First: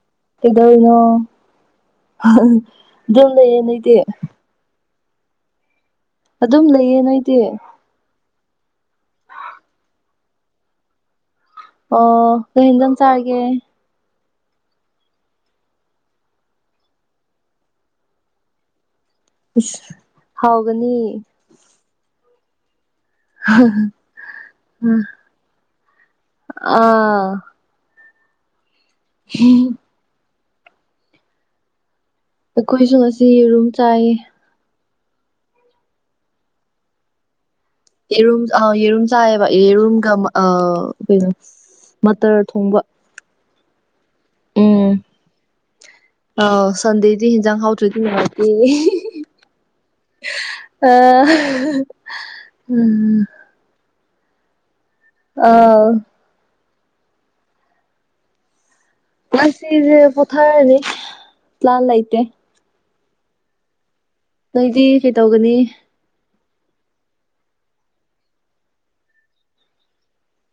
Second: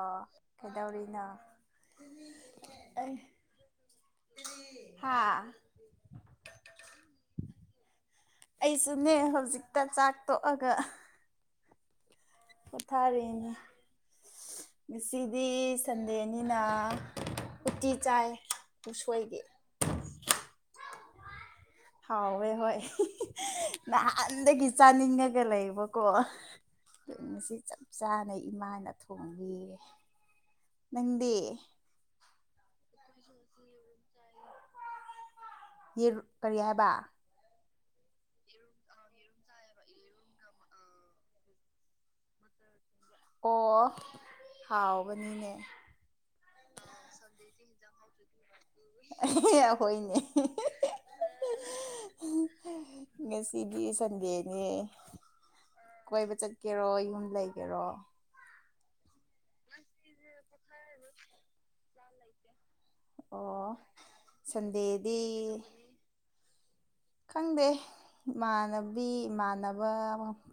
ꯑꯣ ꯀꯩꯗꯧꯔꯤꯅꯣ ꯀꯩꯗꯧꯔꯤꯅ ꯑꯩ ꯑꯗꯨꯝ ꯂꯩꯌꯦ ꯅꯣꯏꯗꯤ ꯍꯥꯥ ꯑꯗꯨꯝ ꯂꯩꯌꯦ ꯅꯣꯏꯗꯤ ꯑꯩꯁꯨꯅꯦ ꯍꯧꯖꯤꯛꯇ ꯆꯥꯛ ꯇꯣꯛꯑꯒ ꯑꯣ ꯀꯩ ꯑꯦꯟꯁꯡ ꯆꯥꯔꯒꯦ ꯄꯣꯊꯥꯔꯤꯅꯦ ꯉꯁꯤꯗꯤ ꯁꯟꯗꯦꯅꯤꯅ ꯎꯇꯤ ꯆꯥꯏ ꯎꯁꯣꯏꯒꯤ ꯎꯁ ꯍꯥꯎꯒꯅꯤ ꯍꯥꯎꯋꯦ ꯍꯣꯏ ꯅꯍꯥꯟꯗꯒꯤ ꯆꯥꯅꯤꯡꯉꯒ ꯂꯩꯕꯀꯣ ꯑꯥ ꯉꯁꯤ ꯆꯞ ꯆꯥꯅ ꯏꯃꯥꯅ ꯊꯣꯡꯕꯤꯌꯦ ꯅꯪꯗꯤ ꯑꯩꯈꯣꯏꯁꯨ ꯉꯁꯤ ꯌꯦꯔꯨꯝ ꯆꯥꯏꯌꯦ ꯌꯦ ꯀꯔꯤ ꯍꯥꯏꯕ ꯌꯦꯔꯨꯝ ꯑ ꯌꯦꯔꯨꯝ ꯆꯥꯏꯌꯦꯕ ꯌꯦꯔꯨꯝꯒ ꯀꯩꯅꯣ ꯃꯠꯇꯔ ꯊꯣꯡꯕ ꯑꯣ ꯍꯥꯎꯕꯅꯤꯅꯦ ꯑꯥꯎ ꯁꯟꯗꯦꯗꯤ ꯌꯦꯟꯁꯥꯡ ꯍꯥꯎꯇꯔꯗꯤ ꯅꯨꯉꯥꯏꯇꯦ ꯑꯩꯈꯣꯏꯅꯦ ꯑ ꯎꯝ ꯁꯤꯗꯤ ꯁꯟꯗꯦꯅꯤ ꯑꯥꯎ ꯀꯣꯏꯕ ꯆꯠꯀꯦꯔꯣ ꯌꯨꯝ ꯂꯩꯒꯦꯔꯣ ꯃꯁꯤ ꯄꯊꯔ ꯑꯦꯅꯤ ꯂꯜ ꯂꯥꯏꯇ ꯑꯣ ꯅꯣꯏꯗꯤ ꯁꯟꯗꯦꯗꯤ ꯀꯩꯇꯧꯒꯅꯤ ꯈꯪꯗꯦ ꯏꯃꯥꯟꯅꯕꯤ ꯏꯃꯥꯟꯅꯕ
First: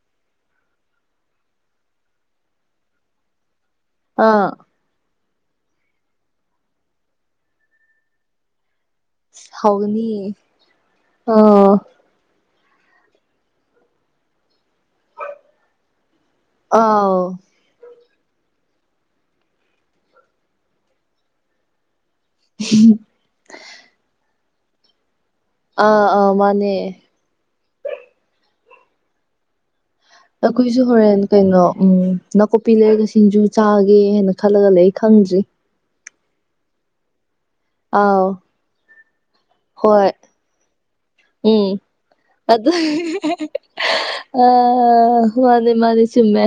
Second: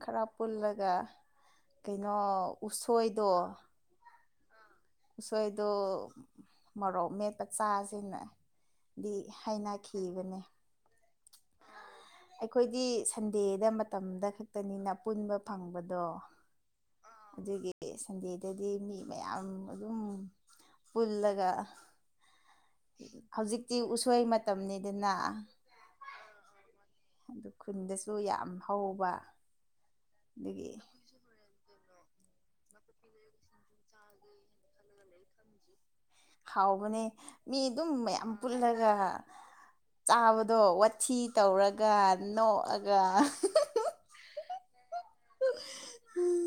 ꯈꯔ ꯄꯨꯜꯂꯒ ꯀꯩꯅꯣ ꯎꯁꯣꯏꯗꯣ ꯑꯥ ꯎꯁꯣꯏꯗꯣ ꯃꯣꯔꯣꯛ ꯃꯦꯠꯄ ꯆꯥꯁꯤꯅꯦ ꯍꯥꯎꯅꯤ ꯑ ꯑꯩꯈꯣꯏꯗꯤ ꯁꯟꯗꯦꯗ ꯃꯇꯝꯗ ꯈꯛꯇꯅꯤꯅ ꯄꯨꯟꯕ ꯐꯪꯕꯗꯣ ꯑꯥꯎ ꯑꯗꯨꯒꯤ ꯁꯟꯗꯦꯗꯗꯤ ꯃꯤ ꯃꯌꯥꯝ ꯑꯗꯨꯝ ꯄꯨꯜꯂꯒ ꯎꯝ ꯍꯧꯖꯤꯛꯇꯤ ꯎꯁꯣꯏ ꯃꯇꯝꯅꯤꯗꯅ ꯑꯥ ꯑꯥ ꯃꯥꯅꯦ ꯑꯗꯨ ꯈꯨꯟꯗꯁꯨ ꯌꯥꯝ ꯍꯧꯕ ꯑꯗꯨꯒꯤ ꯑꯩꯈꯣꯏꯁꯨ ꯍꯣꯔꯦꯟ ꯀꯩꯅꯣ ꯅꯥꯀꯨꯞꯄꯤ ꯂꯩꯔꯒ ꯁꯤꯡꯖꯨ ꯆꯥꯒꯦ ꯍꯥꯏꯅ ꯈꯜꯂꯒ ꯂꯩ ꯈꯪꯗ꯭ꯔꯤ ꯍꯥꯎꯕꯅꯦ ꯃꯤ ꯑꯗꯨꯝ ꯑꯥꯎ ꯃꯌꯥꯝ ꯄꯨꯜꯂꯒ ꯍꯣꯏ ꯆꯥꯕꯗꯣ ꯋꯥꯊꯤ ꯎꯝ ꯇꯧꯔꯒ ꯑꯗꯨ ꯅꯣꯛꯑꯒ ꯑ ꯃꯥꯅꯤ ꯃꯥꯅꯤ ꯆꯨꯝꯃꯦ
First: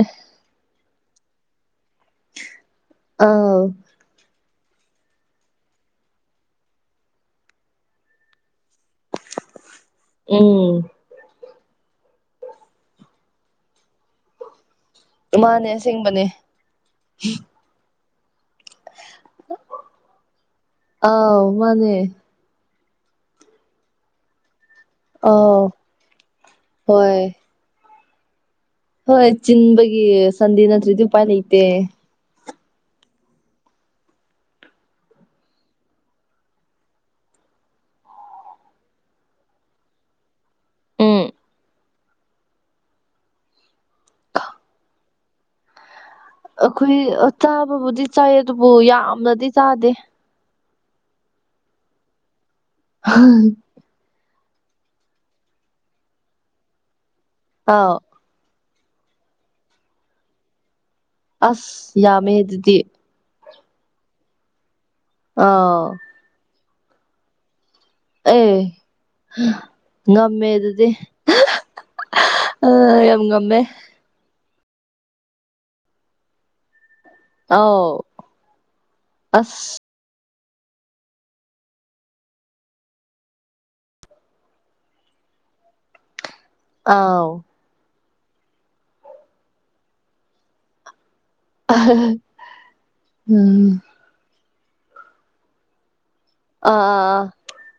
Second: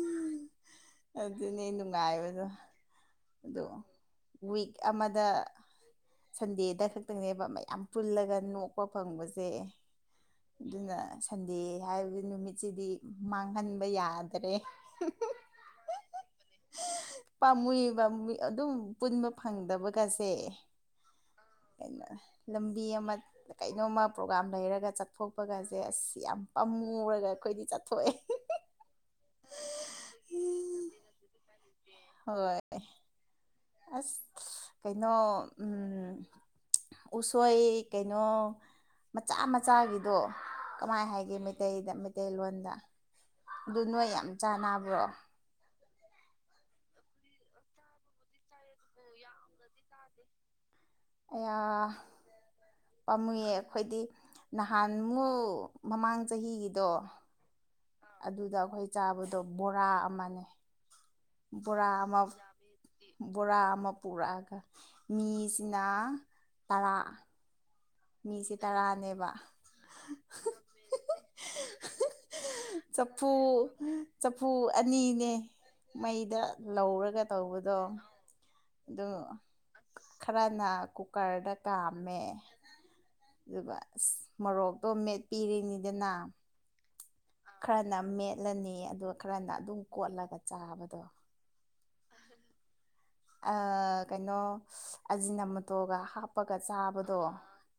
ꯑꯗꯨꯅꯦ ꯅꯨꯡꯉꯥꯏꯕꯗꯣ ꯑꯥꯎ ꯑꯗꯣ ꯋꯤꯛ ꯑꯃꯗ ꯁꯟꯗꯦꯗ ꯈꯛꯇꯪꯅꯦꯕ ꯃꯌꯥꯝ ꯄꯨꯜꯂꯒ ꯅꯣꯛꯄ ꯐꯪꯕꯁꯦ ꯎꯝ ꯑꯗꯨꯅ ꯁꯟꯗꯦ ꯍꯥꯏꯕꯒꯤ ꯅꯨꯃꯤꯠꯁꯤꯗꯤ ꯃꯥꯡꯍꯟꯕ ꯌꯥꯗ꯭ꯔꯦ ꯃꯥꯅꯦ ꯑꯁꯦꯡꯕꯅꯦ ꯨꯕ ꯑꯗꯨꯝ ꯄꯨꯟꯕ ꯐꯪꯗꯕꯒꯁꯦ ꯑꯥꯎ ꯃꯥꯅꯦ ꯀꯩꯅꯣ ꯂꯝꯕꯤ ꯑꯃ ꯀꯩꯅꯣꯝꯃ ꯄ꯭ꯔꯣꯒꯥꯝ ꯂꯩꯔꯒ ꯆꯠ ꯑꯥꯎ ꯆꯥꯊꯣꯛꯄꯒꯥꯁꯦ ꯑꯁ ꯌꯥꯝ ꯍꯣꯏ ꯄꯝꯃꯨꯔꯒ ꯑꯩꯈꯣꯏꯗꯤ ꯆꯠꯊꯣꯛꯑꯦ ꯍꯣꯏ ꯆꯤꯟꯕꯒꯤ ꯁꯟꯗꯤ ꯅꯠꯇ꯭ꯔꯔꯤꯗꯤ ꯎꯄꯥꯏ ꯂꯩꯇꯦ ꯍꯣꯏ ꯑꯁ ꯀꯩꯅꯣ ꯎꯝ ꯎꯁꯣꯏ ꯀꯩꯅꯣ ꯃꯆꯥ ꯃꯆꯥꯒꯤꯗꯣ ꯀꯃꯥꯏ ꯎꯝ ꯍꯥꯏꯒꯦ ꯃꯩꯇꯩꯗ ꯃꯩꯇꯩꯂꯣꯟꯗ ꯑꯗꯨ ꯅꯣꯏ ꯌꯥꯝ ꯆꯥꯟꯅꯕ꯭ꯔꯣ ꯑꯩꯈꯣꯏ ꯆꯥꯕꯕꯨꯗꯤ ꯆꯥꯏ ꯑꯗꯨꯕꯨ ꯌꯥꯝꯅꯗꯤ ꯆꯥꯗꯦ ꯑꯌꯥ ꯄꯥꯝꯃꯨꯌꯦ ꯑꯩꯈꯣꯏꯗꯤ ꯅꯍꯥꯟꯃꯨꯛ ꯃꯃꯥꯡ ꯆꯍꯤꯒꯤꯗꯣ ꯑꯥꯎ ꯑꯗꯨꯗ ꯑꯩꯈꯣꯏ ꯆꯥꯕꯗꯣ ꯕꯣꯔꯥ ꯑꯃꯅꯦ ꯕꯣꯔꯥ ꯑꯁ ꯑꯃ ꯌꯥꯝꯃꯦ ꯑꯗꯨꯗꯤ ꯕꯣꯔꯥ ꯑꯃ ꯄꯨꯔꯛꯑꯒ ꯑꯥꯎ ꯃꯤꯁꯤꯅ ꯇꯔꯥ ꯃꯤꯁꯦ ꯑꯦ ꯇꯔꯥꯅꯦꯕ ꯉꯝꯃꯦ ꯑꯗꯨꯗꯤ ꯑ ꯆꯞꯐꯨ ꯌꯥꯝ ꯉꯝꯃꯦ ꯆꯐꯨ ꯑꯅꯤꯅꯦ ꯃꯩꯗ ꯂꯧꯔꯒ ꯇꯧꯕꯗꯣ ꯑꯥꯎ ꯑꯗꯨ ꯑꯁ ꯈꯔꯅ ꯀꯨꯀꯔꯗ ꯀꯥꯝꯃꯦ ꯑꯗꯨꯒ ꯃꯣꯔꯣꯛꯇꯣ ꯃꯦꯠꯄꯤꯔꯤꯅꯤꯗꯅ ꯑꯥꯎ ꯈꯔꯅ ꯃꯦꯠꯂꯅꯤ ꯑꯗꯨꯒ ꯈꯔꯅ ꯑꯗꯨꯝ ꯀꯣꯠꯂꯒ ꯆꯥꯕꯗꯣ ꯑ ꯑ ꯀꯩꯅꯣ ꯑꯖꯤꯅꯃ ꯇꯣꯒ ꯍꯥꯞ ꯍꯥꯨꯞꯞꯄꯒ ꯑꯥ ꯑꯥ ꯆꯥꯕꯗꯣ ꯑꯥ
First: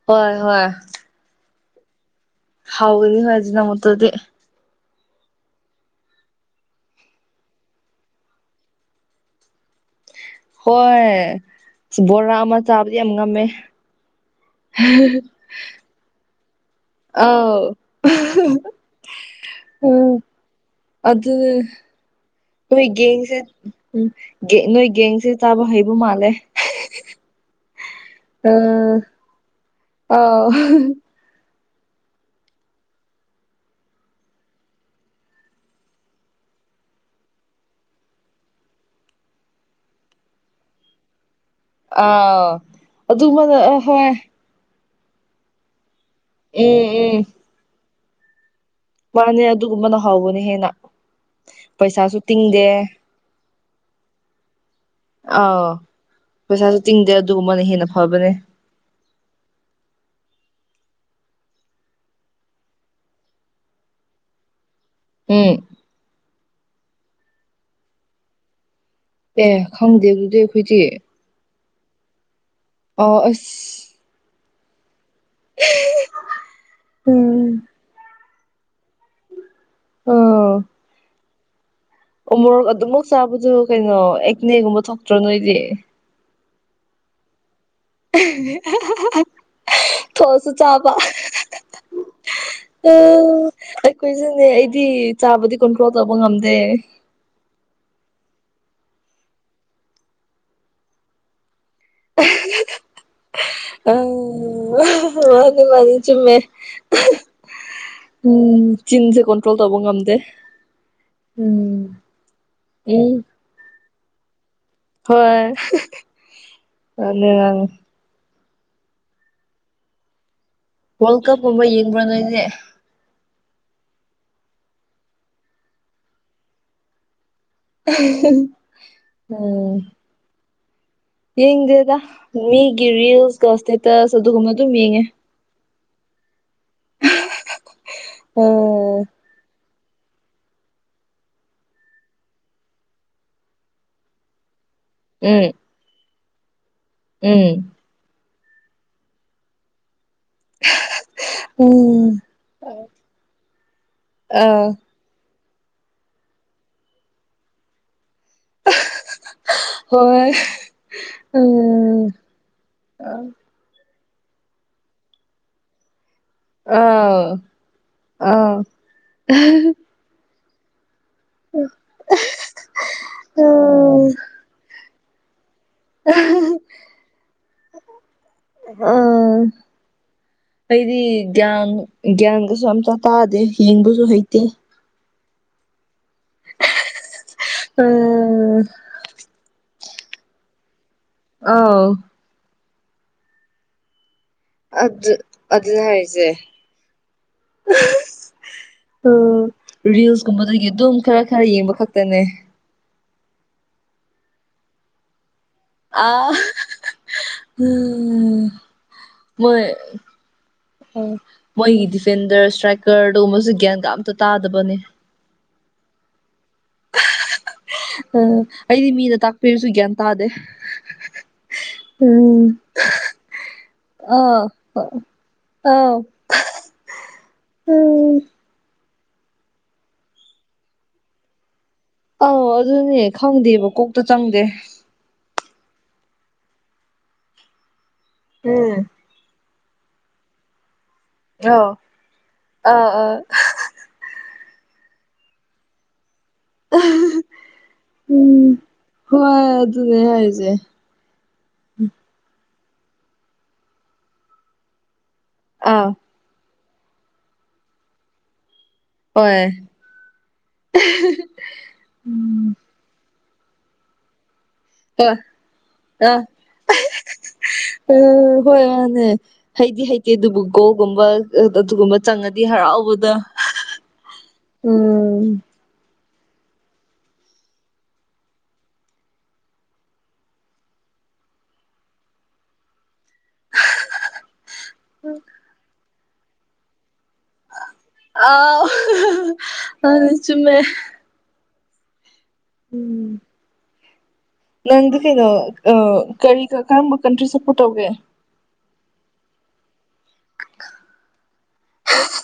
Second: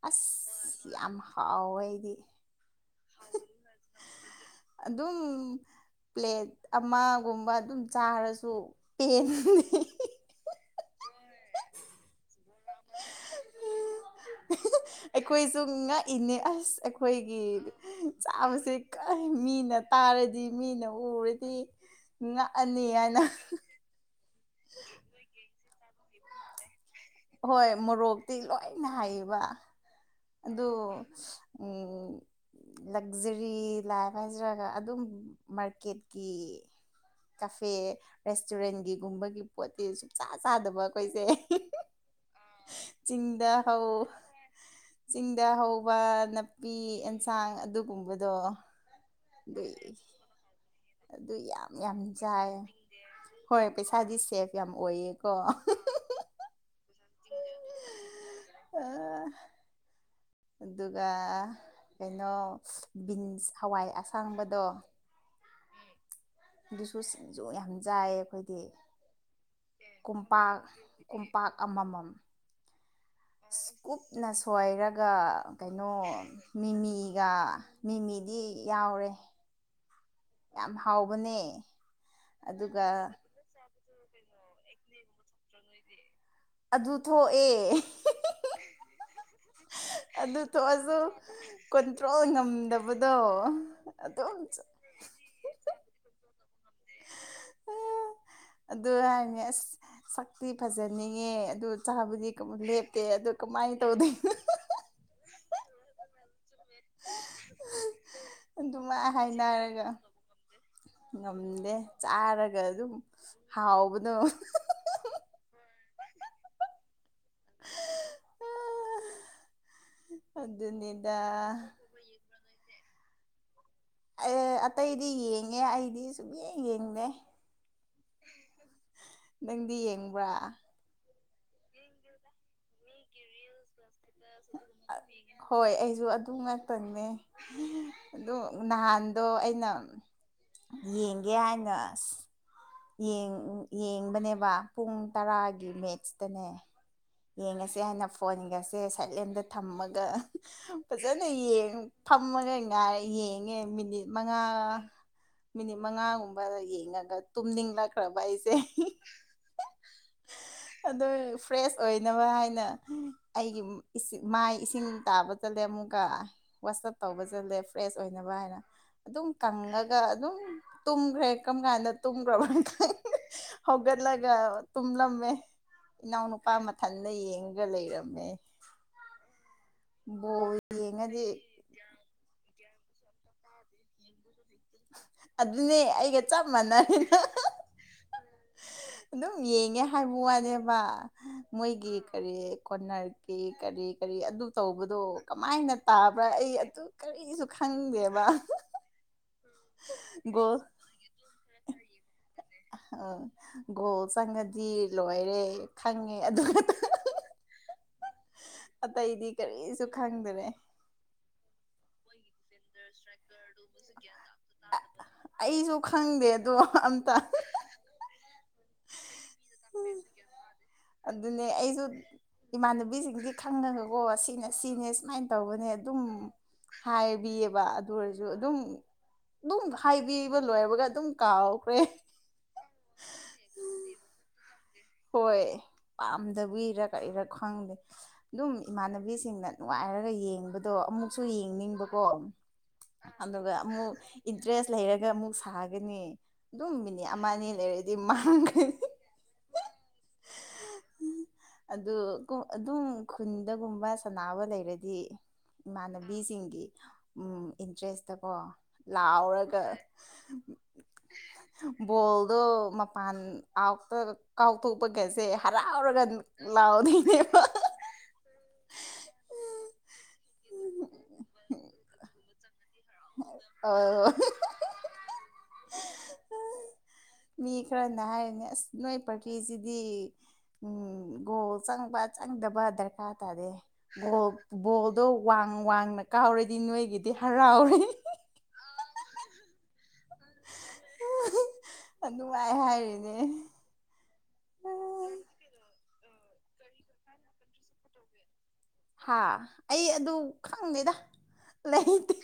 ꯑꯁ ꯍꯣꯏ ꯍꯣꯏ ꯌꯥꯝ ꯍꯥꯎꯋꯦ ꯑꯩꯗꯤ ꯍꯥꯎꯗꯤ ꯍꯖꯤꯅ ꯃꯛꯇꯗꯤꯦ ꯑꯗꯨꯝ ꯄ꯭ꯂꯦꯠ ꯑꯃꯒꯨꯝꯕ ꯑꯗꯨꯝ ꯆꯥꯔꯁꯨ ꯄꯦꯟꯅꯤ ꯍꯣꯏ ꯕꯣꯔꯥ ꯑꯃ ꯆꯥꯕꯗꯤ ꯌꯥꯝ ꯉꯝꯃꯦ ꯑꯩꯈꯣꯏꯁꯨ ꯉꯥꯛꯏꯅꯦ ꯑꯁ ꯑꯩꯈꯣꯏꯒꯤ ꯑꯥꯎ ꯆꯥꯕꯁꯦ ꯃꯤꯅ ꯎꯝ ꯇꯥꯔꯗꯤ ꯃꯤꯅ ꯑꯗꯨ ꯎꯔꯗꯤ ꯉꯥꯛꯑꯅꯤ ꯍꯥꯏꯅ ꯎ ꯅꯣꯏ ꯒꯦꯡꯁꯦ ꯇꯥꯕ ꯍꯩꯕ ꯃꯥꯜꯂꯦ ꯍꯣꯏ ꯃꯣꯔꯣꯛꯇꯤ ꯑ ꯂꯣꯏꯅ ꯍꯥꯏꯌꯦꯕ ꯑꯥꯎ ꯑꯗꯨꯗꯣ ꯎꯝ ꯂꯛꯖꯔꯤ ꯂꯥꯏꯐ ꯍꯥꯏꯖꯔꯒ ꯑꯗꯨꯝ ꯃꯥꯔꯀꯦꯠꯀꯤ ꯀꯐꯦ ꯔꯦꯁꯇꯨꯔꯦꯟꯒꯤꯒꯨꯝꯕꯒꯤ ꯄꯣꯠꯇꯤ ꯁꯨꯡꯆꯥ ꯆꯥꯗꯕ ꯑꯩꯈꯣꯏꯁꯦ ꯑꯥ ꯑꯗꯨꯕꯅ ꯆꯤꯡꯗ ꯑ ꯍꯧ ꯍꯣꯏ ꯆꯤꯡꯗ ꯍꯧꯕ ꯅꯥꯄꯤ ꯎꯝ ꯎꯝ ꯑꯦꯟꯁꯥꯡ ꯑꯗꯨꯒꯨꯝꯕꯗꯣ ꯃꯥꯅꯦ ꯑꯗꯨ ꯑꯗꯨꯒꯨꯝꯕꯅ ꯍꯥꯎꯕꯅꯦ ꯍꯦꯟꯅ ꯑꯗꯨ ꯌꯥꯝ ꯌꯥꯝ ꯄꯩꯁꯥꯁꯨ ꯆꯥꯏ ꯇꯤꯡꯗꯦ ꯍꯣꯏ ꯄꯩꯁꯥꯗꯤ ꯁꯦꯐ ꯌꯥꯝ ꯑꯣꯏꯌꯦꯀꯣ ꯑꯥꯎ ꯄꯩꯁꯥꯁꯨ ꯇꯤꯡꯗꯦ ꯑꯗꯨꯒꯨꯝꯕꯅ ꯍꯦꯟꯅ ꯐꯕꯅꯦ ꯑ ꯑꯗꯨꯒ ꯀꯩꯅꯣ ꯕꯤꯟꯁ ꯍꯋꯥꯏ ꯑꯁꯥꯡꯕꯗꯣ ꯑꯝ ꯑꯗꯨꯁꯨ ꯁꯤꯡꯖꯨ ꯌꯥꯝ ꯌꯆꯥꯏ ꯑꯩꯈꯣꯏꯗꯤ ꯑꯦ ꯈꯪꯗꯦ ꯑꯗꯨꯗꯤ ꯀꯨꯝꯝꯄꯥꯛ ꯑꯩꯈꯣꯏꯗꯤ ꯀꯨꯝꯝꯄꯥꯛ ꯑꯃꯃꯝ ꯑꯣ ꯁ ꯀꯨꯞ ꯅ ꯁꯣꯏꯔꯒ ꯀꯩꯅꯣ ꯃꯤꯃꯤꯒ ꯎꯝ ꯃꯤꯃꯤꯗꯤ ꯌꯥꯎꯔꯦ ꯑ ꯌꯥꯝ ꯍꯥꯎꯕꯅꯦ ꯃꯣꯔꯣꯛ ꯑꯗꯨꯒ ꯑꯗꯨꯝꯃꯛ ꯆꯥꯕꯗꯨ ꯀꯩꯅꯣ ꯑꯦꯛꯅꯦꯒꯨꯝꯕ ꯊꯣꯛꯇ꯭ꯔꯣ ꯅꯣꯏꯗꯤ ꯑꯗꯨ ꯊꯣꯛꯑꯦ [inaudible] ꯑꯗꯨ ꯆꯥꯕ ꯊꯣꯛꯑꯁꯨ ꯀꯣꯟꯇ꯭ꯔꯣꯜ ꯑ ꯉꯝꯗꯕꯗꯣ ꯑꯗꯨꯝ ꯑꯩꯈꯣꯏꯁꯨꯅꯦ ꯑꯩꯗꯤ ꯆꯥꯕꯗꯤ ꯀꯟꯇ꯭ꯔꯣꯜ ꯇꯧꯕ ꯉꯝꯗꯦ ꯑꯗꯨ ꯑꯗꯨ ꯍꯥꯏꯁ ꯁꯛꯇꯤ ꯐꯖꯅꯤꯡꯉꯦ ꯑꯗꯨ ꯆꯥꯕꯨꯗꯤ ꯀꯩ ꯂꯦꯞꯇꯦ ꯑꯗꯨ ꯀꯃꯥꯏꯅ ꯑꯪ ꯇꯧꯗꯣꯏꯅꯣ ꯃꯥꯅꯤ ꯃꯥꯅꯤ ꯆꯨꯝꯃꯦ ꯎꯝ ꯑꯗꯨꯃꯥꯏ ꯆꯤꯟꯁꯦ ꯀꯣꯟꯇ꯭ꯔꯣꯜ ꯇꯧꯕ ꯍꯥꯏꯅꯔꯒ ꯉꯝꯗꯦ ꯎꯝ ꯉꯝꯗꯦ ꯆꯥꯔꯒ ꯑꯗꯨꯝ ꯎꯝ ꯍꯥꯎꯕꯗ ꯍꯣꯏ ꯑꯗꯨ ꯑꯗꯨꯅꯤ ꯋꯥꯔꯜ ꯀꯞꯀꯨꯝꯕ ꯌꯦꯡꯕ꯭ꯔꯥ ꯅꯣꯏꯗꯦ ꯑꯦ ꯑꯇꯩꯗꯤ ꯌꯦꯡꯉꯦ ꯑꯩꯗꯤ ꯁꯨꯡꯌꯦꯡ ꯌꯦꯡꯗꯦ ꯎꯝ ꯅꯪꯗꯤ ꯌꯦꯡꯕ꯭ꯔꯥ ꯌꯦꯡꯗꯦꯗ ꯃꯤꯒꯤ ꯔꯤꯜꯁꯀ ꯏꯁꯇꯦꯇꯁ ꯑꯗꯨꯒꯨꯝꯕ ꯑꯗꯨꯝ ꯌꯦꯡꯉꯦ ꯍꯣꯏ ꯑꯩꯁꯨ ꯑꯗꯨ ꯉꯥꯛꯇꯅꯦ ꯑꯗꯨꯝ ꯑꯥ ꯅꯍꯥꯟ ꯑꯗꯣ ꯑꯩꯅ ꯌꯦꯡꯒꯦ ꯍꯥꯏꯅ ꯌꯦꯡꯕꯅꯦꯕ ꯄꯨꯡ ꯎꯝ ꯇꯔꯥꯒꯤ ꯃꯦꯠꯁꯇꯅꯦ ꯎꯝ ꯌꯦꯡꯉꯁꯦ ꯍꯥꯏꯅ ꯐꯣꯟꯒꯁꯦ ꯁꯥꯏꯠꯂꯦꯟꯗ ꯊꯝꯃꯒ ꯐꯖꯅ ꯎꯝ ꯐꯝꯃꯒ ꯉꯥꯏꯔ ꯌꯦꯡꯉꯦ ꯃꯤꯅꯤꯠ ꯃꯉꯥ [inaudible] ꯃꯤꯅꯤꯠ ꯃꯉꯥꯒꯨꯝꯕ ꯌꯦꯡꯉꯒ ꯇꯨꯝꯅꯤꯡꯂꯛꯈ꯭ꯔꯕ ꯑꯩꯁꯦ [unintelligible] ꯑꯗꯨ ꯐ꯭ꯔꯦꯁ ꯎꯝ ꯑꯣꯏꯅꯕ ꯍꯥꯏꯅ ꯑꯥ ꯑꯩꯒꯤ ꯁꯤꯡ ꯃꯥꯏ ꯏꯁꯤꯡ ꯇꯥꯕ ꯆꯠꯂꯦ ꯑꯃꯨꯛꯀ ꯋꯥꯁꯑꯞ ꯑꯥ ꯇꯧꯕꯁꯤꯠꯂꯦ ꯐ꯭ꯔꯦꯁ ꯑꯣꯏꯅꯕ ꯍꯥꯏꯅ ꯑꯥ ꯑꯗꯨꯝ ꯀꯪꯉꯒ ꯑꯗꯨꯝ ꯇꯨꯝꯈ꯭ꯔꯦ ꯀꯔꯝ ꯀꯥꯟꯗ ꯇꯨꯝꯈ꯭ꯔꯕ ꯍꯧꯒꯠꯂꯒ ꯇꯨꯝꯂꯝꯃꯦ ꯏꯅꯥꯎꯅꯨꯄꯥ ꯃꯊꯟꯇ ꯌꯦꯡꯒ ꯂꯩꯔꯝꯃꯦ ꯑꯝ ꯕꯣꯜ ꯑꯩꯗꯤ ꯌꯦꯡꯉꯗꯤ ꯒꯌꯥꯟ ꯒ꯭ꯌꯥꯟꯒꯁꯨ ꯑꯝꯇ ꯇꯥꯗꯦ ꯌꯦꯡꯕꯁꯨ ꯍꯩꯇꯦ ꯑꯗꯨꯅꯦ ꯑꯩꯒ ꯆꯞ ꯃꯥꯟꯔꯤꯅ ꯎꯝ ꯑꯗꯨꯝ ꯌꯦꯡꯉꯦ ꯍꯥꯏꯕ ꯋꯥꯅꯦꯕ ꯑꯥꯎ ꯃꯣꯏꯒꯤ ꯀꯔꯤ ꯀꯣꯠꯅꯔꯛꯈꯤ ꯀꯔꯤ ꯀꯔꯤ ꯑꯗꯨ ꯇꯧꯕꯗꯣ ꯑꯗꯨ ꯀꯃꯥꯏꯅ ꯑꯗꯨꯅꯦ ꯇꯥꯕ꯭ꯔꯥ ꯍꯥꯏꯔꯤꯁꯦ ꯑꯩ ꯑꯗꯨ ꯀꯔꯤꯁꯨ ꯈꯪꯗꯦꯕ ꯑꯣ ꯒꯣꯜ ꯔꯤꯜꯁꯀꯨꯝꯕꯗꯒꯤ ꯑꯗꯨꯝ ꯈꯔ ꯈꯔ ꯌꯦꯡꯕ ꯈꯛꯇꯅꯦ ꯑ ꯒꯣꯜ ꯆꯪꯉꯗꯤ ꯂꯣꯏꯔꯦ ꯈꯪꯉꯦ ꯑꯗꯨ ꯎꯝ ꯑꯇꯩꯗꯤ ꯃꯣꯏ ꯀꯔꯤꯁꯨ ꯈꯪꯗꯔꯦ ꯑꯣ ꯃꯣꯏꯒꯤ ꯗꯤꯐꯦꯟꯗꯔ ꯏꯁꯇ꯭ꯔꯥꯏꯀꯔꯗꯕꯁꯨ ꯒ꯭ꯌꯥꯟ ꯀ ꯑꯇ ꯇꯥꯗꯕꯅꯦ ꯑꯩꯁꯨ ꯈꯪꯗꯦ ꯑꯗꯣ ꯑꯝꯇ ꯑ ꯑꯩꯗꯤ ꯃꯤꯗ ꯇꯥꯛꯄꯤꯔꯁꯨ ꯒ꯭ꯌꯥꯟ ꯇꯥꯗꯦ ꯑꯗꯨꯅꯦ ꯑꯩꯁꯨ ꯎꯝ ꯏꯃꯥꯟꯅꯕꯤꯁꯤꯡꯗꯤ ꯈꯪꯉꯒꯀꯣ ꯑꯥ ꯁꯤꯅꯦ ꯁꯤꯅꯦ ꯁꯨꯃꯥꯏꯅ ꯇꯧꯕꯅꯦ ꯑꯥ ꯑꯗꯨꯝ ꯍꯥꯏꯕꯤꯌꯦꯕ ꯑꯗꯨ ꯎꯝ ꯑꯣꯏꯔꯁꯨ ꯑꯗꯨꯝ ꯑꯗꯨꯝ ꯍꯥꯏꯕꯤꯕ ꯂꯣꯏꯔꯕꯒ ꯑꯗꯨꯝ ꯀꯥꯎꯈ꯭ꯔꯦ ꯑꯥꯎ ꯑꯗꯨꯅꯦ ꯈꯪꯗꯦꯕ ꯀꯣꯛꯇ ꯆꯪꯗꯦ ꯍꯣꯏ ꯄꯥꯝꯗ ꯎꯏꯔ ꯀꯏꯔꯥ ꯈꯪꯗꯦ ꯑꯗꯨꯝ ꯎꯝ ꯏꯃꯥꯟꯅꯕꯤꯁꯤꯡꯅ ꯅꯨꯡꯉꯥꯏꯔꯒ ꯌꯦꯡꯕꯗꯣ ꯑꯃꯨꯛꯁꯨ ꯑꯧ ꯌꯦꯡꯅꯤꯡꯕꯀꯣ ꯑꯥ ꯑꯥ ꯑꯗꯨꯒ ꯑꯃꯨꯛ ꯏꯟꯇꯔꯦꯁ ꯂꯩꯔꯒ ꯑꯃꯨꯛ ꯁꯥꯒꯅꯤ ꯑꯗꯨꯝ ꯃꯤꯅꯤꯠ ꯑꯃ ꯑꯅꯤ ꯂꯩꯔꯗꯤ ꯎꯝ ꯃꯥꯡꯈꯦ ꯍꯣꯏ ꯑꯗꯨꯅꯦ ꯍꯥꯏꯁꯦ ꯑꯗꯨ ꯑꯗꯨꯝ ꯈꯨꯟꯗꯒꯨꯝꯕ ꯁꯥꯟꯅꯕ ꯂꯩꯔꯗꯤ ꯑꯥ ꯏꯃꯥꯟꯅꯕꯤ ꯕꯤꯁꯤꯡꯒꯤ ꯎ ꯏꯟꯇꯔꯦꯁꯇ ꯀꯣ ꯍꯣꯏ ꯂꯥꯎꯔꯒ ꯕꯣꯜꯗꯣ ꯎꯝ ꯃꯄꯥꯟ ꯀꯥꯎꯇ ꯍꯣꯏ ꯀꯥꯎꯊꯣꯛꯄꯒꯩꯁꯦ ꯍꯔꯥꯎꯔꯒ ꯂꯥꯎꯗꯅꯦꯕ ꯎ ꯍ ꯃꯥꯅꯦ ꯍꯩꯗꯤ ꯍꯩꯇꯦ ꯑꯗꯨꯕꯨ ꯀꯣꯒꯨꯝꯕ ꯑꯗꯨꯒꯨꯝꯕ ꯆꯪꯉꯗꯤ ꯍꯔꯥꯎꯕꯗ ꯑꯣ ꯎꯝ ꯃꯤ ꯈꯔꯅ ꯍꯥꯏꯔꯅꯦ ꯑꯁ ꯅꯣꯏ ꯄꯔꯀꯤ꯭ꯁꯤꯗꯤ ꯎꯝ ꯒꯣꯜ ꯆꯪꯕ ꯆꯪꯗꯕ ꯗꯔꯀꯥꯔ ꯇꯥꯔꯦ ꯒꯣꯜ ꯕꯣꯜꯗꯣ ꯋꯥꯡ ꯋꯥꯡꯅ ꯀꯥꯎꯔꯗꯤ ꯅꯣꯏꯒꯤꯗꯤ ꯍꯔꯥꯎꯔꯦ ꯑ ꯑ ꯆꯨꯝꯃꯦ ꯅꯨꯡꯉꯥꯏ ꯎꯝ ꯍꯥꯏꯔꯤꯅꯦ ꯅꯪꯗꯤ ꯀꯩꯅꯣ ꯀꯔꯤ ꯀ ꯀꯔꯝꯕ ꯀꯟꯇ꯭ꯔꯤ ꯁꯄꯣꯔꯠ ꯇꯧꯒꯦ ꯍꯥ ꯑꯩ ꯑꯗꯨ ꯈꯪꯗꯦꯗ ꯂꯩꯇꯦ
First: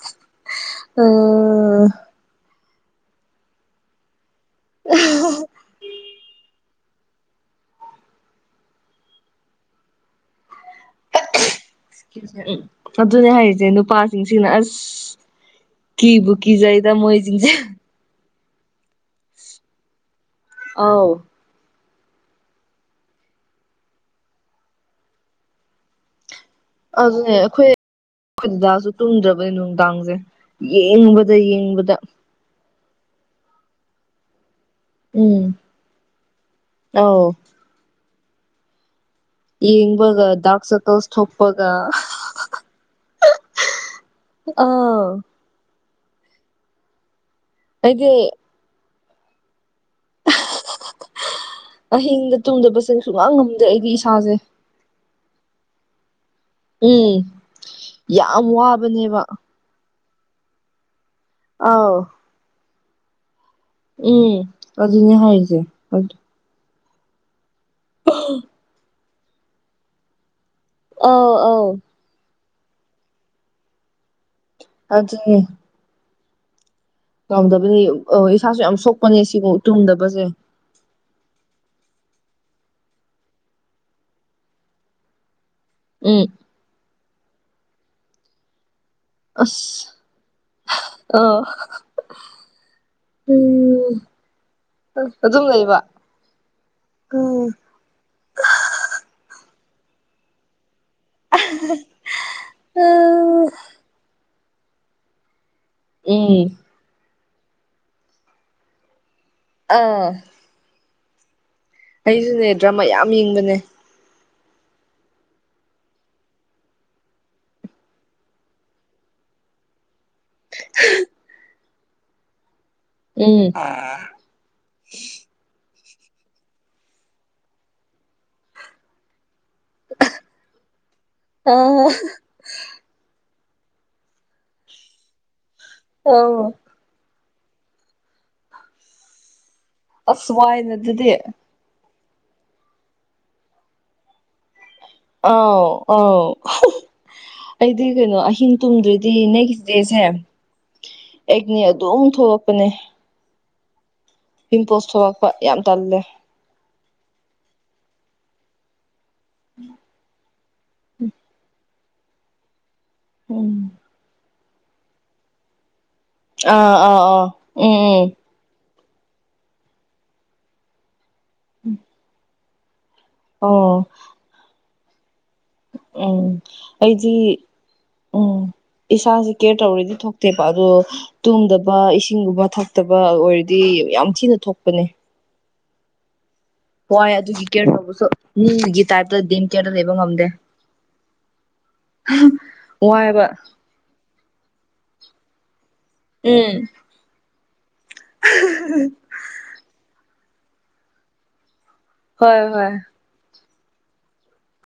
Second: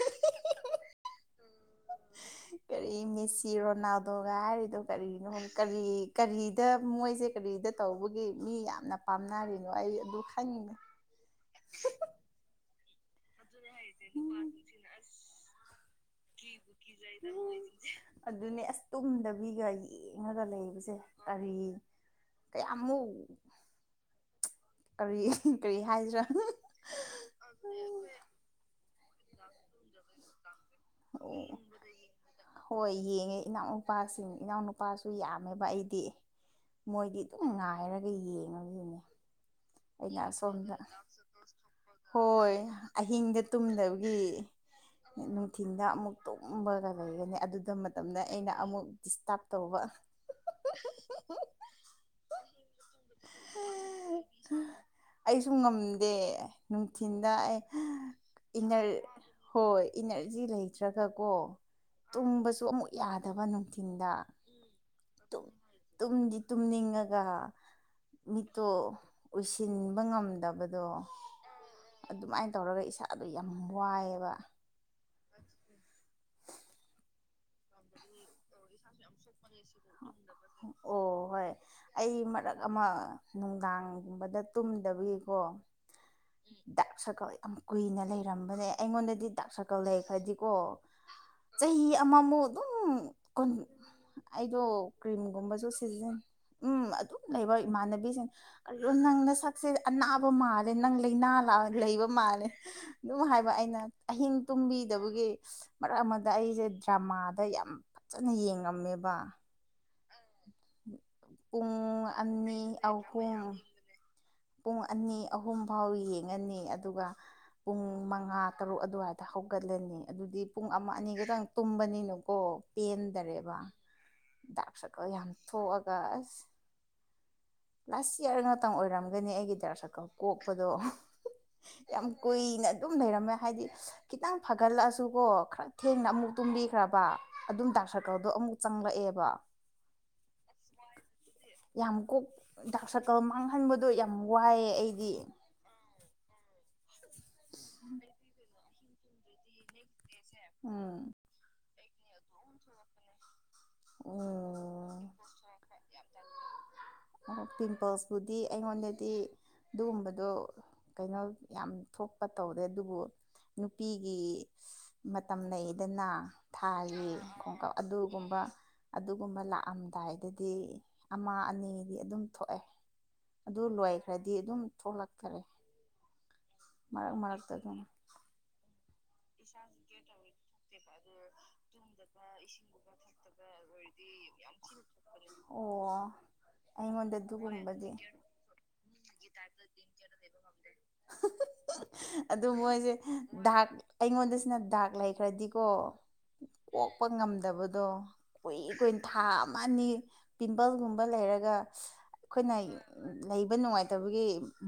ꯀꯔꯤ ꯃꯦꯁꯤꯔꯣꯅꯥꯎꯗꯣꯒ ꯍꯥꯏꯔꯤꯗꯣ ꯀꯔꯤꯅꯣ ꯀꯔꯤ ꯀꯔꯤ ꯗ ꯃꯣꯏꯁꯦ ꯀꯔꯤꯗ ꯇꯧꯕꯒꯤ ꯃꯤ ꯌꯥꯝꯅ ꯄꯥꯝꯅꯔꯤꯅꯣ ꯑꯩ ꯑꯗꯨ ꯈꯪꯅꯤꯡꯉꯦ ꯎꯝ ꯑꯗꯨꯅꯦ ꯍꯥꯏꯔꯤꯁꯦ ꯅꯨꯄꯥꯁꯤꯡꯁꯤꯅ ꯑꯁ ꯀꯤꯕꯨꯀꯤ ꯖꯩꯗ ꯃꫭꯏ ꯁꯤꯡꯁꯦ ꯑꯗꯨꯅꯦ ꯑꯁ ꯇꯨꯝꯗꯕꯤꯒ ꯌꯦꯡꯉꯒ ꯂꯩꯕꯁꯦ ꯑꯧ ꯀꯔꯤ ꯀ ꯑꯃꯃꯨ ꯀꯔꯤ ꯀꯔꯤ ꯍꯥꯏꯁꯤ꯭ꯔꯥ ꯑꯗꯨꯅꯦ ꯑꯩꯈꯣꯏ ꯑꯩꯈꯣꯏꯗꯥꯁꯨ ꯇꯨꯝꯗ꯭ꯔꯕꯅꯦ ꯅꯨꯡꯗꯥꯡꯁꯦ ꯌꯦꯡꯕꯗ ꯌꯦꯡꯕꯗ ꯍꯣꯏ ꯌꯦꯡꯉꯦ ꯏꯅꯥꯎꯄꯥꯁꯤꯡ ꯏꯅꯥꯎꯅꯨ ꯅꯨꯄꯥꯁꯨ ꯎꯝ ꯌꯥꯝꯃꯦꯕ ꯑꯩꯗꯤ ꯃꯣꯏꯗꯤ ꯑꯧ ꯑꯗꯨꯝ ꯉꯥꯏꯔꯒ ꯌꯦꯡꯉꯃꯤꯅꯦ ꯌꯦꯡꯕꯒ ꯗꯥꯥꯛꯁ ꯁꯔꯀ꯭ꯜꯁ ꯊꯣꯛꯄꯒ ꯍꯣꯏ ꯑꯍꯤꯡꯗ ꯇꯨꯝꯗꯕꯒꯤ ꯑꯥ ꯅꯨꯡꯊꯤꯟꯗ ꯑꯃꯨꯛ ꯇꯨꯝꯕꯒ ꯂꯩꯒꯅꯤ ꯑꯗꯨꯗ ꯑꯩꯗꯤ ꯃꯇꯝꯗ ꯑꯩꯅ ꯑꯃꯨꯛ ꯗꯤꯁꯇ꯭ꯔꯕ ꯇꯧꯕ [inaudible] ꯑꯍꯤꯡꯗ ꯇꯨꯝꯗꯕꯁꯦ ꯁꯨꯡꯉꯥꯝ ꯉꯝꯗꯦ ꯑꯩꯗꯤ ꯏꯁꯥꯖꯦ ꯑꯩꯁꯨ ꯉꯝꯗꯦ ꯎꯝ ꯅꯨꯡꯊꯤꯟꯗ ꯑꯩ ꯌꯥꯝ ꯏꯟꯅꯔ ꯋꯥꯕꯅꯦꯕ ꯍꯣꯏ ꯏꯅꯔꯖꯤ ꯂꯩꯇ꯭ꯔꯒ ꯀꯣ ꯑꯥꯎ ꯇꯨꯝꯕꯁꯨ ꯑꯃꯨꯛ ꯌꯥꯗꯕ ꯅꯨꯡꯊꯤꯟꯗ ꯎꯝ ꯑꯗꯨꯅꯦ ꯇꯨꯝ ꯍꯥꯏꯁꯦ ꯑꯗꯨ ꯇꯨꯝꯗꯤ ꯇꯨꯝꯅꯤꯡꯉꯒ ꯃꯤꯠꯇꯣ ꯎꯏꯁꯤꯟꯕ ꯉꯝꯗꯕ ꯑꯗꯣ ꯑꯧ ꯑꯗꯨꯃꯥꯏꯅ ꯇꯧꯔꯒ ꯏꯁꯥꯗꯣ ꯌꯥꯝ ꯋꯥꯏꯑꯦꯕ ꯑꯗꯨꯅꯤ ꯌꯥꯧꯗꯕꯅꯤ ꯑ ꯏꯁꯥꯁꯨ ꯌꯥꯝ ꯁꯣꯛꯄꯅꯦ ꯁꯤꯕꯨ ꯇꯨꯝꯗꯕꯖꯦ ꯑꯣ ꯍꯣꯏ ꯑꯩ ꯃꯔꯛ ꯑꯃ ꯅꯨꯡꯗꯥꯡꯒꯨꯝꯕꯗ ꯇꯨꯝꯗꯕꯤꯒꯤꯀꯣ ꯎꯝ ꯗꯥꯛ ꯁꯔꯀꯜ ꯌꯥꯝ ꯀꯨꯏꯅ ꯂꯩꯔꯝꯕꯅꯦ ꯑꯩꯉꯣꯟꯗ ꯗꯤ ꯗꯥꯛ ꯁꯀꯜ ꯑꯁ ꯂꯩ ꯈ꯭ꯔꯔꯗꯤꯀꯣ ꯑ ꯆꯍꯤ ꯑꯃꯃꯨꯛ ꯑꯗꯨꯝ ꯀꯩꯅꯣ ꯎꯝ ꯑꯩꯗꯣ ꯑꯗꯨꯝ ꯀ꯭ꯔꯤꯝꯒꯨꯝꯕꯁꯨ ꯂꯩꯕ ꯁꯤꯖꯤꯟ ꯎꯝ ꯑꯗꯨꯝ ꯎꯝ ꯂꯩꯕ ꯏꯃꯥꯟꯅꯕꯤꯁꯤꯡꯅ ꯀꯩꯅꯣ ꯅꯪ ꯅꯁꯛꯁꯦ ꯑꯅꯥꯕ ꯃꯥꯜꯂꯦ ꯅꯪꯒꯤ ꯂꯩꯅꯥ ꯂꯩꯕ ꯃꯥꯜꯂꯦ ꯑꯗꯨꯝ ꯍꯥꯏꯕ ꯑꯩꯅ ꯑꯍꯤꯡ ꯇꯨꯝꯕꯤꯗꯕꯒꯤ ꯃꯔꯛ ꯑꯃꯗ ꯎꯝ ꯑꯩꯁꯦ ꯗ꯭ꯔꯃꯥꯗ ꯌꯥꯝ ꯐꯖꯅ ꯌꯦꯡꯉꯝꯃꯦꯕ ꯑꯥ ꯄꯨꯡ ꯑꯅꯤ ꯑꯩꯁꯨꯅꯦ ꯗ꯭ꯔꯃꯥ ꯌꯥꯝ ꯑꯍꯨꯝ ꯌꯦꯡꯕꯅꯦ ꯄꯨꯡ ꯑꯅꯤ ꯑꯍꯨꯝ ꯐꯥꯎ ꯌꯦꯡꯉꯅꯤ ꯑꯗꯨꯒ ꯄꯨꯡ ꯃꯉꯥ ꯇꯔꯨꯛ ꯑꯗꯨꯋꯥꯏꯗ ꯍꯧꯒꯠꯂꯅꯤ ꯑꯗꯨꯗꯤ ꯄꯨꯡ ꯑꯃ ꯑꯅꯤꯒꯇꯪ ꯇꯨꯝꯕꯅꯤꯅꯀꯣ ꯎꯝ ꯄꯦꯟꯗꯔꯦꯕ ꯑ ꯗꯥꯛ ꯁꯥꯔꯀꯜ ꯌꯥꯝ ꯊꯣꯛꯑꯒ ꯑꯁ ꯂꯥꯁ ꯏꯌꯔ ꯉꯥꯛꯇꯪ ꯑꯣꯏꯔꯝꯒꯅꯤ ꯑꯩꯒꯤꯗꯤ ꯗꯥꯥꯛ ꯁꯥꯔꯀꯜ ꯀꯣꯛꯄꯗꯣ ꯌꯥꯝ ꯀꯨꯏꯅ ꯑꯗꯨꯝ ꯂꯩꯔꯝꯃꯦ ꯍꯥꯏꯗꯤ ꯈꯤꯇꯪ ꯐꯒꯠꯂꯛꯑꯁꯨꯀꯣ ꯈꯔ ꯊꯦꯡꯅ ꯑ ꯑꯃꯨꯛ ꯇꯨꯝꯕꯤ ꯈ꯭ꯔꯕ ꯑꯗꯨꯝ ꯗꯥꯛꯁꯔꯀꯜꯗꯣ ꯑꯃꯨꯛ ꯆꯪꯂꯛꯑꯦꯕ ꯑꯁ ꯋꯥꯏꯗ ꯑꯗꯨꯗꯤ ꯌꯥꯝ ꯀꯣꯛ ꯗꯥꯛ ꯁꯔꯀꯜ ꯃꯥꯡꯍꯟꯕꯗꯣ ꯌꯥꯝ ꯋꯥꯏꯑꯦ ꯑꯩꯗꯤ ꯑꯥꯎ ꯑꯥꯎ ꯑꯩꯗꯤ ꯀꯩꯅꯣ ꯑꯍꯤꯡ ꯇꯨꯝꯗ꯭ꯔꯗꯤ ꯅꯒꯤꯆꯦꯁꯦ ꯎꯝ ꯑꯦꯛꯅꯤ ꯑꯗꯨꯝ ꯊꯣꯛꯂꯛꯄꯅꯦ ꯄꯤꯝꯄ꯭ꯜꯁ ꯊꯣꯛꯂꯛꯄ ꯌꯥꯝ ꯇꯜꯂꯦ ꯄꯤꯝꯄ꯭ꯜꯁꯄꯨꯗꯤ ꯑꯩꯉꯣꯟꯗꯗꯤ [unintelligible] ꯑꯗꯨꯒꯨꯝꯕꯗꯣ ꯀꯩꯅꯣ ꯌꯥꯝ ꯊꯣꯛꯄ ꯇꯧꯔꯦ ꯑꯗꯨꯕꯨ ꯎꯝ ꯅꯨꯄꯤ ꯑꯩ ꯒꯤ ꯃꯇꯝ ꯂꯩꯗꯅ ꯑꯥ ꯑꯥ ꯊꯥꯒꯤ ꯑꯥ ꯈꯣꯡꯀꯥꯞ ꯎꯝ ꯎꯝ ꯑꯗꯨꯒꯨꯝꯕ ꯑꯗꯨꯒꯨꯝꯕ ꯂꯥꯛꯑꯝꯗꯥꯏꯗꯗꯤ ꯑꯃ ꯑꯅꯤꯗꯤ ꯑꯗꯨꯝ ꯊꯣꯛꯑꯦ ꯑꯗꯨ ꯑꯣ ꯂꯣꯏꯈ꯭ꯔꯗꯤ ꯑꯗꯨꯝ ꯊꯣꯛꯂꯛꯇꯔꯦ ꯎꯝ ꯃꯔꯛ ꯑꯩꯗꯤ ꯃꯔꯛꯇ ꯑꯗꯨꯝ ꯎꯝ ꯏꯁꯥꯁꯤ ꯀꯦꯌꯔ ꯇꯧꯔꯗꯤ ꯊꯣꯛꯇꯦꯕ ꯑꯗꯣ ꯇꯨꯝꯗꯕ ꯏꯁꯤꯡꯒꯨꯝꯕ ꯊꯛꯇꯕ ꯑꯣꯏꯔꯗꯤ ꯌꯥꯝ ꯊꯤꯅ ꯊꯣꯛꯄꯅꯦ ꯑꯣ ꯍꯣꯏ ꯑꯩꯉꯣꯟꯗ ꯑꯗꯨꯒꯤ ꯀꯦꯌꯔ ꯑꯗꯨꯒꯨꯝꯕꯗꯤ ꯇꯧꯕꯁꯨ ꯃꯤꯒꯤ ꯇꯥꯏꯞꯇ ꯗꯤꯝ ꯀꯦꯌꯔꯗ ꯂꯩꯕ ꯉꯝꯗꯦ [inaudible] ꯑꯗꯨ ꯃꯣꯏꯁꯦ ꯋꯥꯏꯕ ꯗꯥꯛ ꯑꯩꯉꯣꯟꯗꯁꯤꯅ ꯗꯥꯛ ꯂꯩꯈ꯭ꯔꯗꯤꯀꯣ ꯎꯝ ꯑꯣꯛꯄ ꯉꯝꯗꯕꯗ ꯑꯗꯣ ꯀꯨꯏ ꯀꯨꯏꯅ ꯊꯥ ꯑꯃꯅꯤ ꯑ ꯄꯤꯝꯄꯜꯒꯨꯝꯕ ꯂꯩꯔꯒ ꯍꯣꯏ ꯑꯩꯈꯣꯏꯅ ꯍꯣꯏ ꯂꯩꯕ ꯅꯨꯡꯉꯥꯏꯇꯕꯒꯤ